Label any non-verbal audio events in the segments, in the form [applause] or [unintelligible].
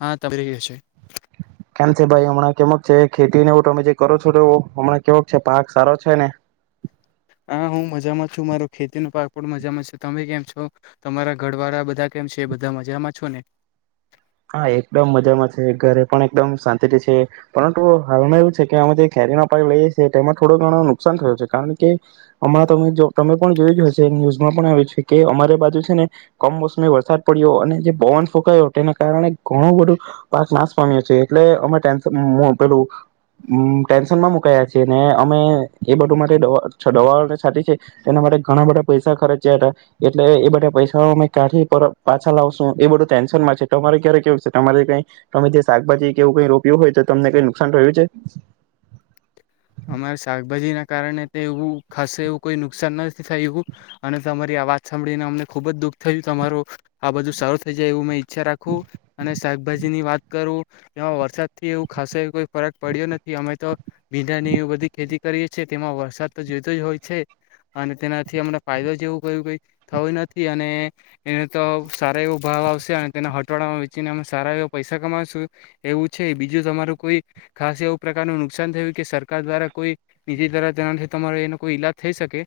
હા [unintelligible] રે હશે. કાન કે ભાઈ હમણાં કેમક છે ખેતીને એવું તમે જે કરો છો તો એવ હમણાં કેવક છે પાક, સારો છે ને? હા હું મજામાં છું મારો ખેતી ન પાક પણ મજામાં છે, તમે કેમ છો તમારા ઘર વાળા બધા કેમ છે એ બધા મજામાં છો ને? હા એકદમ મજામાં છે ઘરે પણ એકદમ શાંતિથી છે, પરંતુ હાલમાં એવું છે કે અમે જે ખેરીનો પાક લઈએ છીએ તેમાં થોડો ઘણો નુકસાન થયો છે, કારણકે અ તમે તમે પણ જોયું જ હશે ન્યુઝમાં પણ આવ્યું છે કે અમારે બાજુ છે ને કમોસમી વરસાદ પડ્યો અને જે પવન ફૂંકાયો તેને કારળે ઘણું બધું પાક નાશ પામ્યો છે, એટલે અમે ટેન્શન પેલું મુ ટેન્શનમાં મુકાયા છે, ને અમે એ બધું માટે દવા દવાઓને છાતી છે એના માટે ઘણા બધા પૈસા ખર્ચ્યા હતા, એટલે એ બધા પૈસા અમે કાથી પર પાછા લાવશું એ બધું ટેન્શનમાં છે. તમારે ક્યારે કેવું છે, તમારે કઈ તમે જે શાકભાજી કેવું કઈ રોપ્યું હોય તો તમને કઈ નુકસાન થયું છે? અમારે શાકભાજી ના કારણે એવું ખસે એવું કોઈ નુકસાન નથી થાયુ, અને તમારી આ વાત સાંભળીને અમને ખુબ જ દુઃખ થયું, તમારું આ બધું સારું થઈ જાય એવું મેં ઈ ચ્છા રાખૂ અને શાકભાજી ની વાત કરું એમાં વરસાદ થી એવું ખાસ કોઈ ફરક પડ્યો નથી અમે તો [unintelligible] ની એવી બધી ખેતી કરીએ છીએ તેમાં વરસાદ તો જોયતો જ હોય છે અને તેનાથી અમને ફાયદો જેવું ક કઈ થતો નથી અને એને તો સારા એવો ભાવ આવશે અને તેના હટવાડામાં વેચીને અમે સારા એવા પૈસા કમાશું એવું છે, બીજું તમારું કોઈ ખાસ એવું પ્રકારનું નુકસાન થયું કે સર કાર દ્વારા કોઈ નીજી ધરા જનાથી તમારે એનો કોઈ ઈલાજ થઈ શકે?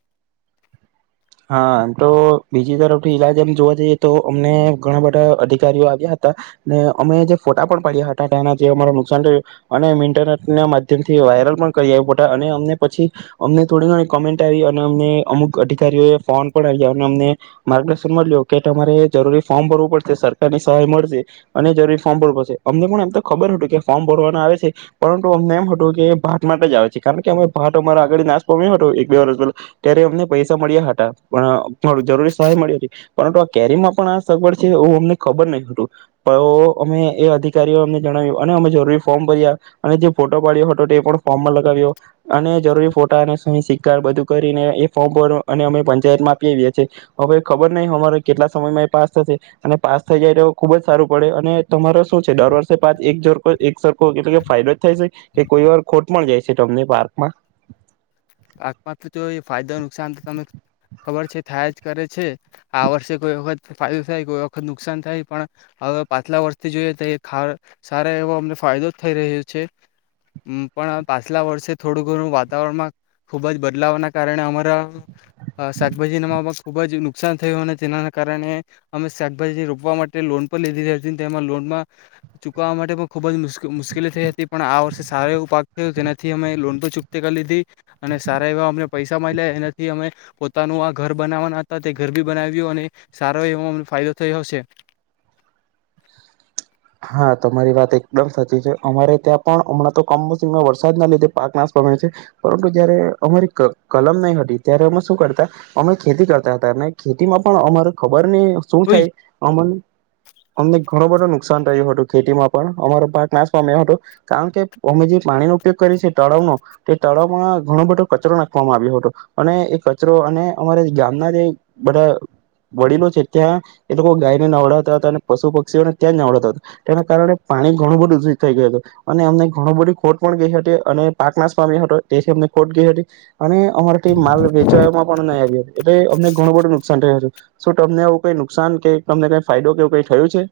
હા આમ તો બીજી તરફથી ઈલાજ એમ જોવા જઈએ તો અમને ઘણા બધા અધિકારીઓ આવ્યા હતા ને અમે જે ફોટા પણ પાડયા હતા તેના જે અમારું નુકસાન થયું અને ઇન્ટરનેટ ના માધ્યમથી વાયરલ પણ કરી આવ્યું, પ અને અમને પછી અમને થોડી ઘણી કોમેન્ટ આવી અને અમને અમુક અધિ કારીઓ એ ફોન પણ આઇયા અને અમને માર્ગદર્શન મળ્યું કે તમારે જરૂરી ફોર્મ ભરવું પડશે સરકારની સહાય મળશે અને જરૂરી ફોર્મ ભરવું પડશે, અમને પણ એમ તો ખબર હતું કે ફોર્મ ભરવાનું આવે છે, પરંતુ અમને એમ હતું કે ભાત માટે જ આવે છે કારણ કે અમે ભાત અમારે આગળી નાશ પામ્યો હતો એક બે વર્ષ પેલા, ત્યારે અમને પૈસા મળ્યા હતા પણ જરૂરી સહાય મળી હતી પરંતુ આ કેરીમાં પણ આ સગવડ છે એવું અમને ખબર નહી હતું, પણ અમે એ અધિકારીઓ અમને જણાવ્યું અને અમે જરૂરી ફોર્મ ભર્યા અને જે ફોટો પાડ્યો હતો તે પણ ફોર્મમાં લગાવ્યો અને જરૂરી ફોટા સહી, સિકા બધું કરીને એ ફોર્મ ભર અને અમે પંચાયતમાં આપી આવીયા છીએ, હવે ખબર નહી અમારે કેટલા સમયમાં એ પાસ થશે અને પાસ થઈ જાય તો ખુબ જ સારું પડે અને તમારો શું છે દર વર્ષે પા એક જોરકો એક સરખો એટલે કે ફાયદો જ થાય છે કે કોઈ વાર ખોટ પણ જાય છે તમને પાર્કમાં? આતમાં તો જો ફાયદો નુકસાન તો તને ખબર છે થાય જ કરે છે, આ વર્ષે કોઈ વખત ફાયદો થાય કોઈ વખત નુકસાન થાય પણ હવે પાછલા વર્ષથી જોઈએ તો એ ખાર સારો એવો અમને ફાયદો જ થઈ રહ્યો છે, અ પણ પાછલા વર્ષે થોડું ઘણું વાતાવરણમાં ખુબ જ બદલાવના કારણે અમારા શાકભાજીમાં ખુબ જ નુકસાન થયું અને તેના કારણે અમે શાકભાજી રોપવા માટે લોન પર લીધી રેતી તેમાં લોનમાં ચુકવવા માટે પણ ખુબ જ મુસ મુશ્કેલી થઈ હતી પણ આ વર્ષે સારો એવો પાક થયો તેનાથી અમે લોન પર ચુકતી કરી લીધી અને સારા એવા અમને પૈસા મલ્યા એનાથી અમે પોતાનું આ ઘર બનાવવાના હતા તે ઘર બી બનાવ્યું અને સારો એવો અમને ફાયદો થયો હશે. હા તમારી વાત એકદમ સાચી છે, અમારે ત્યાં પણ હમણાં તો કમોસમીમાં વરસાદ ના લીધે પાક નાશ પામ્યો છે, પરંતુ જયારે અમારી ક કલમ નહી હતી ત્યારે અમે શું કરતા અમે ખેતી કરતા હતા અને ખેતીમાં પણ અમારે ખબર અને શું હોય થાય અમન અમને ઘણો બધો નુકસાન થયું હતું ખેતીમાં પણ, અમારો પાક નાશ પામ્યો હતો કારણ કે અમે જે પાણીનો ઉપયોગ કરી છ છે તળાવનો, એ તળાવમાં ઘણો બધો કચરો નાખવામાં આવ્યો હતો અને એ કચરો અને અમારે ગામના જે બધા વડીલો છે ત્યાં એ લોકો ગાયને નવડાવતા હતા પશુ પક્ષીઓને ત્યાં જ નવડાતા તેના કારણે પાણી ઘણું બધું [unintelligible] થઈ ગયલૂ અને અમને ઘણું બધી ખોટ પણ ગઈ હતી અને પાક નાશ પામ્યા હતો તેથી અમને ખોટ ગઈ હતી અને અમારે કઈ માલ વેચાયો પણ નહી આવ્યો, એટલે અમને ઘણું બધું નુકસાન થ છે. શું તમને આવું કઈ નુકસાન કે તમને કઈ ફાયદો કે એવું કઈ થયું છે?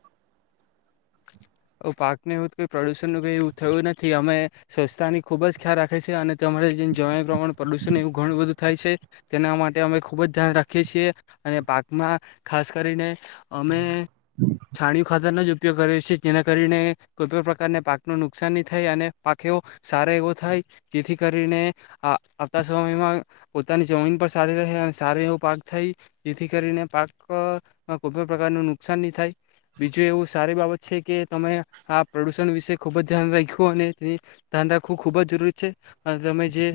પાકને એવું જ કઈ પ્રદુષણ ન કઈ એવું થયું નથી, અમે સ્વચ્છતા ખુબ જ ખ્યાલ રાખે છે અને તમારે જે જવા પ્રમાણે પ્રદુષણ એવું ઘણું બધું થાય છે, તેના માટે અમે ખૂબ જ ધ્યાન રાખીએ છીએ અને પાકમાં ખાસ કરીને અમે છાણીયુ ખાતરનનો જ ઉપયોગ કર્યો છે. જેના કરીને કોઈ પણ પ્રકારને પાકનું નુકસાન નહી થાય અને પાક એવો સારો એવો થાય જેથી કરીને આ આવતા સમયમાં પોતાની જમીન પણ સારી રહે અને સાર એવો પાક થાય, જેથી કરીને પાકમાં કોઈપણ પ્રકારનું નુકસાન ની થાય બીજું એવું સારી બાબત છે કે તમે આ પ્રદુષણ વિશે ખુબ જ ધ્યાન રાખ્યું અને તે ધ્યાન રાખવું ખુબ જ જરૂરી છે અને તમે જે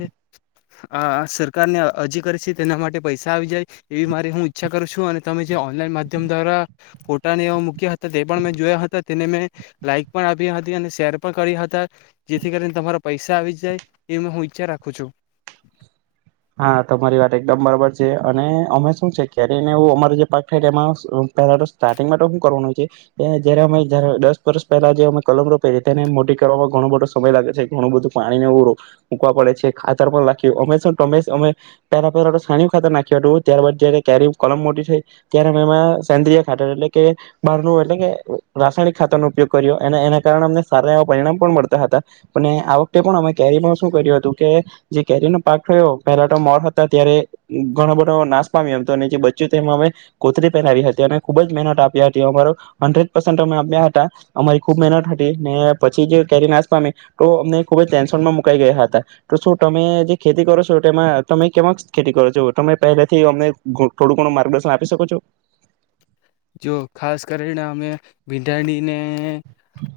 આ સરકારને અરજી કરી છે તેના માટે પૈસા આવી જાય એવી મારી હું ઈચ્છા કરું છું અને તમે જે ઓનલાઈન માધ્યમ દ્વારા ફોટાને મૂક્યા હતા તે પણ મેં જોયા હ તા તેને મે લાઈક પણ આપી હતી અને શેર પણ કર્યા હતા, જેથી કરીને તમારા પૈસા આવી જાય એ હું ઈચ્છા રાખું છું. હા તમારી વાત એકદમ બરાબર છે અને અમે શું છે કેરીને અમારો જે પાક થાય એમાં પેલા તો સ્ટાર્ટિંગમાં તો હું કરવાનું છે જયારે અમેારે દસ વર્ષ પહેલા જે અમે કલમ રોપેલી, તેને મોટી કરવામાં ઘણો બધો સમય લાગે છે, ઘણું બધું પાણીને એ મૂકવા પડે છે, ખાતર પણ લાખ્યું અમે શું તમે સમે તેના પર હવે સાણયુ ખાતર નાખ્યું હતું, ત્યારબાદ જ્યારે કેરી કલમ મોટી થઈ, ત્યારે એમ મેં સેન્ડીય ખાતર એટલે કે બહાર ન એટલે કે રાસાયણિક ખાતર નો ઉપયોગ કર્યો અને એના કારણે અમને સારા એવા પરિણામ પણ મળતા હતા અને આ વખતે પણ અમે કેરીમાં શું કર્યું હતું કે જે કેરીનો પાક થયો, પેલા તો મોર હતા ત્યારે ઘણો બધો નાશ પામ્યો એમ તો જે બચ્યું એ અમે કોતરી પહેરાવી હતી અને ખુબ જ મહેનત આપ્યા હતી, અમારો હંડ્રેડ પરસંટ અમે આપ્યા હતા, અમારી ખુબ મહેનત હતી અને પછી જે કેરી નાશ પામે તો અમને ખુબ જ ટેન્શનમાં મુકાઈ ગયા હતા તો શું તમે ખેતી કરો છો તો એમાં તમે કેમાં ખેતી કરો છો તમે પહેલાથી અમને થોડું ઘણું માર્ગદર્શન આપી શકો છો? જો ખાસ કરીને અમે ભીંડાડીને,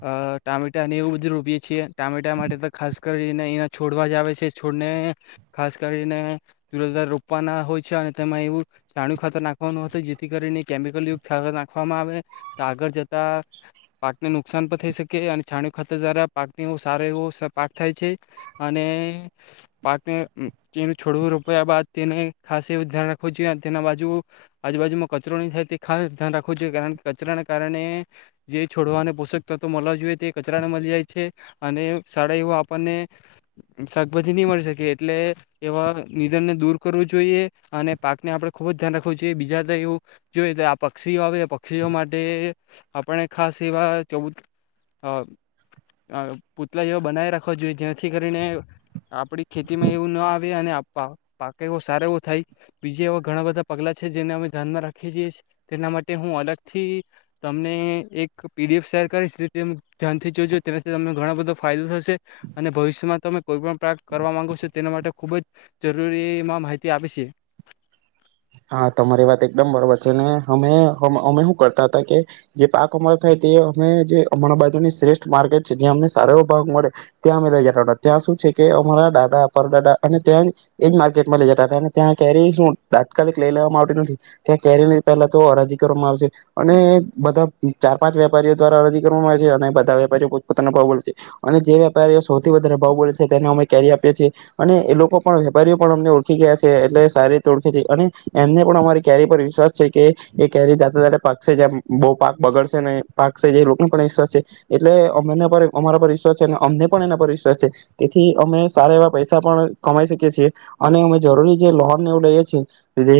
અ ટામેટાને એવું બધું રોપીએ છીએ ટામેટા માટે તો ખાસ કરીને એને છોડવા જ આવે છે છોડને ખાસ કરીને [unintelligible] રોપવાના હોય છે અને તેમાં એવું ચાણયુ ખાતર નાખવાનું હોતુ જેથી કરીને કેમિકલ યુત [unintelligible] નાખવામાં આવે તો આગળ જતા પાકને નુકસાન પણ થઈ શકે અને છાણી ખાતર દ્વારા પાકને એ સારો એવો પાક થાય છે અને પાકને તેનું છોડવું રોપ્યા બાદ તેને ખાસ એવ ધ્યાન રાખવું જોઈએ તેના બાજુ આજુબાજુમાં કચરો નહી થાય તે ખાસ ધ્યાન રાખવું જોઈએ કારણ કે કચરાના કારણે જે છોડવા અને પોષક તત્વો મળવા જોઈએ તે કચરાને મળી જાય છે અને શળા એવું આપણને શાકભાજી નહી મળી શકે એટલે એવા નિધનને દૂર કરવું જોઈએ અને પાકને આપણે ખુબ જ ધ્યાન રાખવું જોઈએ બીજા [unintelligible] એવું જોઈએ પક્ષીઓ આવે પક્ષીઓ માટે આપણે ખાસ એવા ચ અ અ પૂતલા જેવા બનાવી રાખવા જોઈએ જેથી કરીને આપડી ખેતીમાં એવું ના આવે અને પાક એવ સારો એવો થાય, બીજા એવા ઘણા બધા પગલા છે જેને અમે ધ્યાનમાં રાખીએ છીએ. તેના માટે હું અલગ થી તમને એક પીડીએફ શેર કરીશ તેમ. ધ્યાનથી જોજો તના તમે ઘણા બધા. ફાયદો થશે અને ભવિષ્યમાં તમે કોઈ પણ પ્રગ કરવા માંગો છો તેના માટે ખૂબ જ જરૂરીમાં માહિતી આપે છે. હા તમારી વાત એકદમ બરોબર છે અમે અમે શું કરતા હતા કે જે પાક અમારા થાય તે અમે જે અમણાં બાજુની શ્રેષ્ઠ માર્કેટ છે જ્યાં અમને સારા એવો ભાગ મળે ત્યાં અમે લઈ જતા હતા ત્યાં શું છે કે અમારા દાદા પરદાદા અને ત્યાં એ જ માર્કેટમાં લઇ જતા હતા અને ત્યાં કેરી શું. તાત્કાલિક લઈ લેવામાં આવતી નથી ત્યાં કેરી ન પહેલા તો અરાજી કરવામાં આવશે અને બધા ચાર પાંચ વેપારીઓ દ્વારા અરજી કરવામાં આવે છે અને બધા વેપારીઓ પોતપોતાના ભાવ બે છે અને જે વેપારીઓ સૌથી વધારે ભાવ બોે છે તેને અમે કેરી આપીએ છીએ અને એ લોકો પણ વેપારીઓ પણ અમને ઓળખી ગયા છે એટલે સારી રીતે ઓળખે છે. અને એમને પણ અમારી કેરી પર વિશ્વાસ છે કે એ કેરી દાતાા પાક છે જે બહુ પાક બગડશે ને પાક છે જે લોકોને પણ વિશ્વાસ છે એટલે અમ પર અમારા પર વિશ્વાસ છે અને અમને પણ એના પર વિશ્વાસ છે તેથી અમે સારા એવા પૈસા પણ કમાઈ શકીએ છીએ અને અમે જરૂરી જે લોન એવું લઈએ છીએ.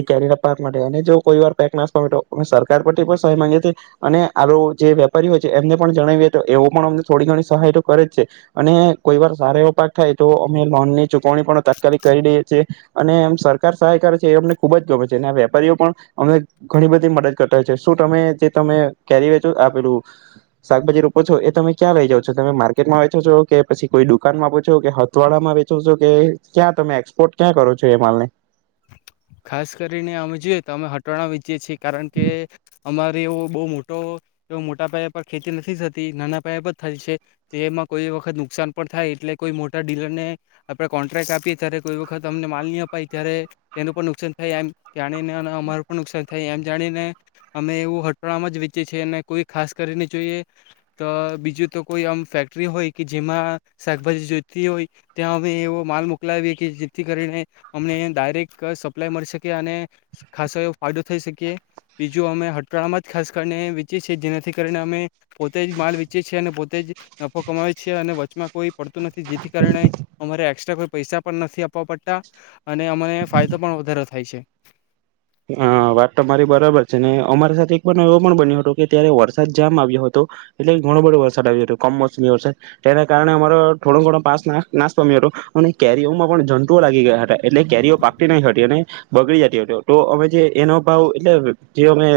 કેલા પાક માટે અને જો કોઈ વાર પાક નાશ પામે તો અમે સરકાર પરથી પણ સહાય માંગીએ છીએ અને આ જે વેપારી હોય છે એમને પણ જણાવીએ તો એવો પણ અમને થોડી ઘણી સહાય તો કરે જ છે અને કોઈ વાર સારા એવો પાક થાય તો અમે લોન ની ચુકવણી પણ તાત્કાલિક કરી દઈએ છીએ અને એમ સરકાર સહાય કરે છે અમને. ખુબ જ ગમે છે અને આ વેપારીઓ પણ અમને ઘણી બધી મદદ કરતા હોય છે શું તમે જે તમે કેરી વેચો આપેલું શાકભાજી રોપો છો એ તમે ક્યાં લઇ જાાવ છો તમે માર્કેટમાં વેચો છો કે પછી કોઈ દુકાનમાં આપો છો કે હથવાડામાં વેચો છો કે ક્યાં તમે એક્સપોર્ટ ક્યાં કરો છો એ માલ ને. ખાસ કરીને અમે જોઈએ તો અમે હટાણા વીચીે છીએ. કારણ કે અમાર. એવો બહુ મોટો મોટા પયાે પર ખેતી નથી થતી નાના પયા પર થાય છે એમાં કોઈ વખત નુકસાન પણ થાય એટલે કોઈ મોટા ડીલર ને આપે કોન્ટ્રાક્ટ આપીએ ત્યારે કોઈ વખત અમને માલ નહી અપાય ત્યારે. તેકાન થાય એમ જાણીને અમાર પણ નુકસાન થાય એમ જાણીને અમે એવું હટફાળમાં જ વેચે છીએ અને કોઈ ખાસ કરીને જોઈએ તો બીજું તો કોઈ આમ ફેક્ટરી હોય કે જેમાં શાકભાજી જોતી હોય ત્યાં અમે એવો માલ મોકલાવીએ કે જેથી કરીને અમને ડાયરેક્ટ. સપ્લાય મળી શકીએ અને ખાસો એ ફાયદો થઈ શકીએ બીજું અમે હટાળામાં જ ખાસ કરીને વેચીએ છીએ જેનાથી કારણે અમે પોતે જ માલ વેચીએ છીએ અને પોતે જ નફો કમાવીએ છીએ અને વચમાં કોઈ પડતું નથી જેથી કારણે અમારે એક્સ્ટ્રા કોઈ પૈસા પણ નથી આપવા પડતા અને અમે. ફાયદો પણ વધારેો થાય છે. હા વાત તો મારી બરાબર છે ને અમારી સાથે એક એવો પણ બન્યો હતો કે ત્યારે વરસાદ જામ આવ્યો હતો એટલે ઘણો બધો વરસાદ આવ્યો હતો કમોસમી વરસાદ તેના કારણે અમારો થોડો ઘણો પાસ નાશ પામ્યો હતો અને કેરીઓમાં પણ જટુઓ લાગી ગયા હતા. એટલે કેરીઓ પાકટી નઈંટી ને. બગડી જતી હો. તો અમે જે એનો ભાવ એટલે જે અમે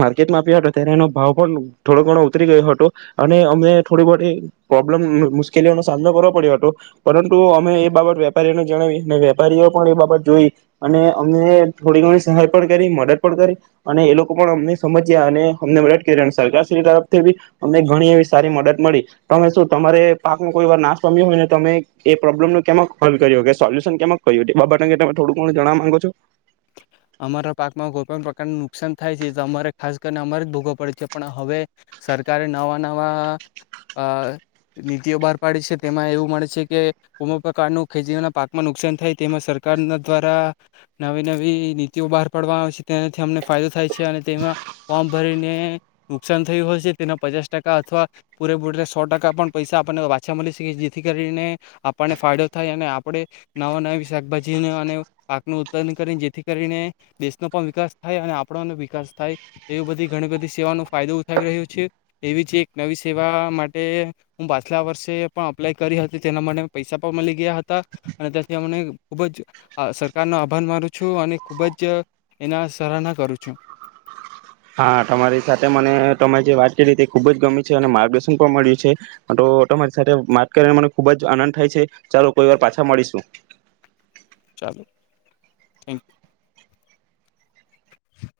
માર્કેટમાં આપ્યા હતો ત્યારે એનો ભાવ પણ થોડો ઘણો ઉતરી ગયો હતો અને અમે થોડી બ પ્રોબ્લમ મુશ્કેલીઓનો સામનો કરવો પડ્યો હતો પરંતુ અમે એ બાબત વેપારીઓને જણાવી અને વેપારીઓ પણ એ બાબત જોઈ અને. અમને થોડી ઘણી સહાય પણ કરી મદદ પણ કરી અને એ લોકો પણ અમને સમજ્યા અને અમને મદદ કરી અને સરકારશ્રી તરફથી બી અમને ઘણી એવી સારી મદદ મળી તમે શું તમારે પાક નનો કોઈ વાર નાશ પામ્યો હોય ને તમે એ પ્રોબ્લમનું કેમ હલ્વ કર્યો કે સોલ્યુશન કેમ ક્યું બાબ અંગે તમે થોડુંક ઘણું જણવા માંગો છો. અમારા પાકમાં કોઈ પણ પ્રકારનું નુકસાન થાય છે તો અમારે ખાસ કરીને અમારે જ ભોગો પડે છે પણ હવે સરકારે નવા નવા નીતિઓ બહાર પાડી છે તેમાં એવું મળે છે કે કોમ પ્રકારનું ખેતીના પાકમાં નુકસાન થાય તેમાં સરકારના દ્વારા નવી નવી. એવી નીતિઓ બહાર પાડવા આવે છે તેનાથી અમને ફાયદો થાય છે. છે અને તેમાં વમ. ભરીને નુકસાન થયું હોય છે તેના પચાસ ટકા અથવા પૂરેપૂર સો ટકા પણ પૈસા આપણને પાછા મળી શકે જેથી કરીને આપણને ફાયદો થાય અને આપણે નવા નવી શાકભાજી અને પાકનું ઉત્પાદન કરીને જેથી કરીને દેશનો પણ વિકાસ થાય અને આપણાનો વિકાસ થાય એવી બધી ઘણી બધી સેવાઓનો ફાયદો ઉઠાવી રહ્યો છે એવી જ એક નવી સેવા માટે હું પાછલા વર્ષે પણ અપ્લાય કરી હતી તેના માટે પૈસા પણ મળી ગયા હતા અને ત્યાંથી અમને ખૂબ જ સરકારનો આભાર માનું છું. છું અને ખૂબ જ એના સરાહના કરું છું. હા તમારી સાથે મને ત જે વાત કરી તે ખુબ જ ગમી છે અને માર્ગદર્શન પણ મળ્યું છે તો તમારી સાથે વાત કરીને મને ખુબ જ આનંદ થાય છે ચાલો કોઈ વાર પાછા મળીશું. ચાલો થેન્ક યુ.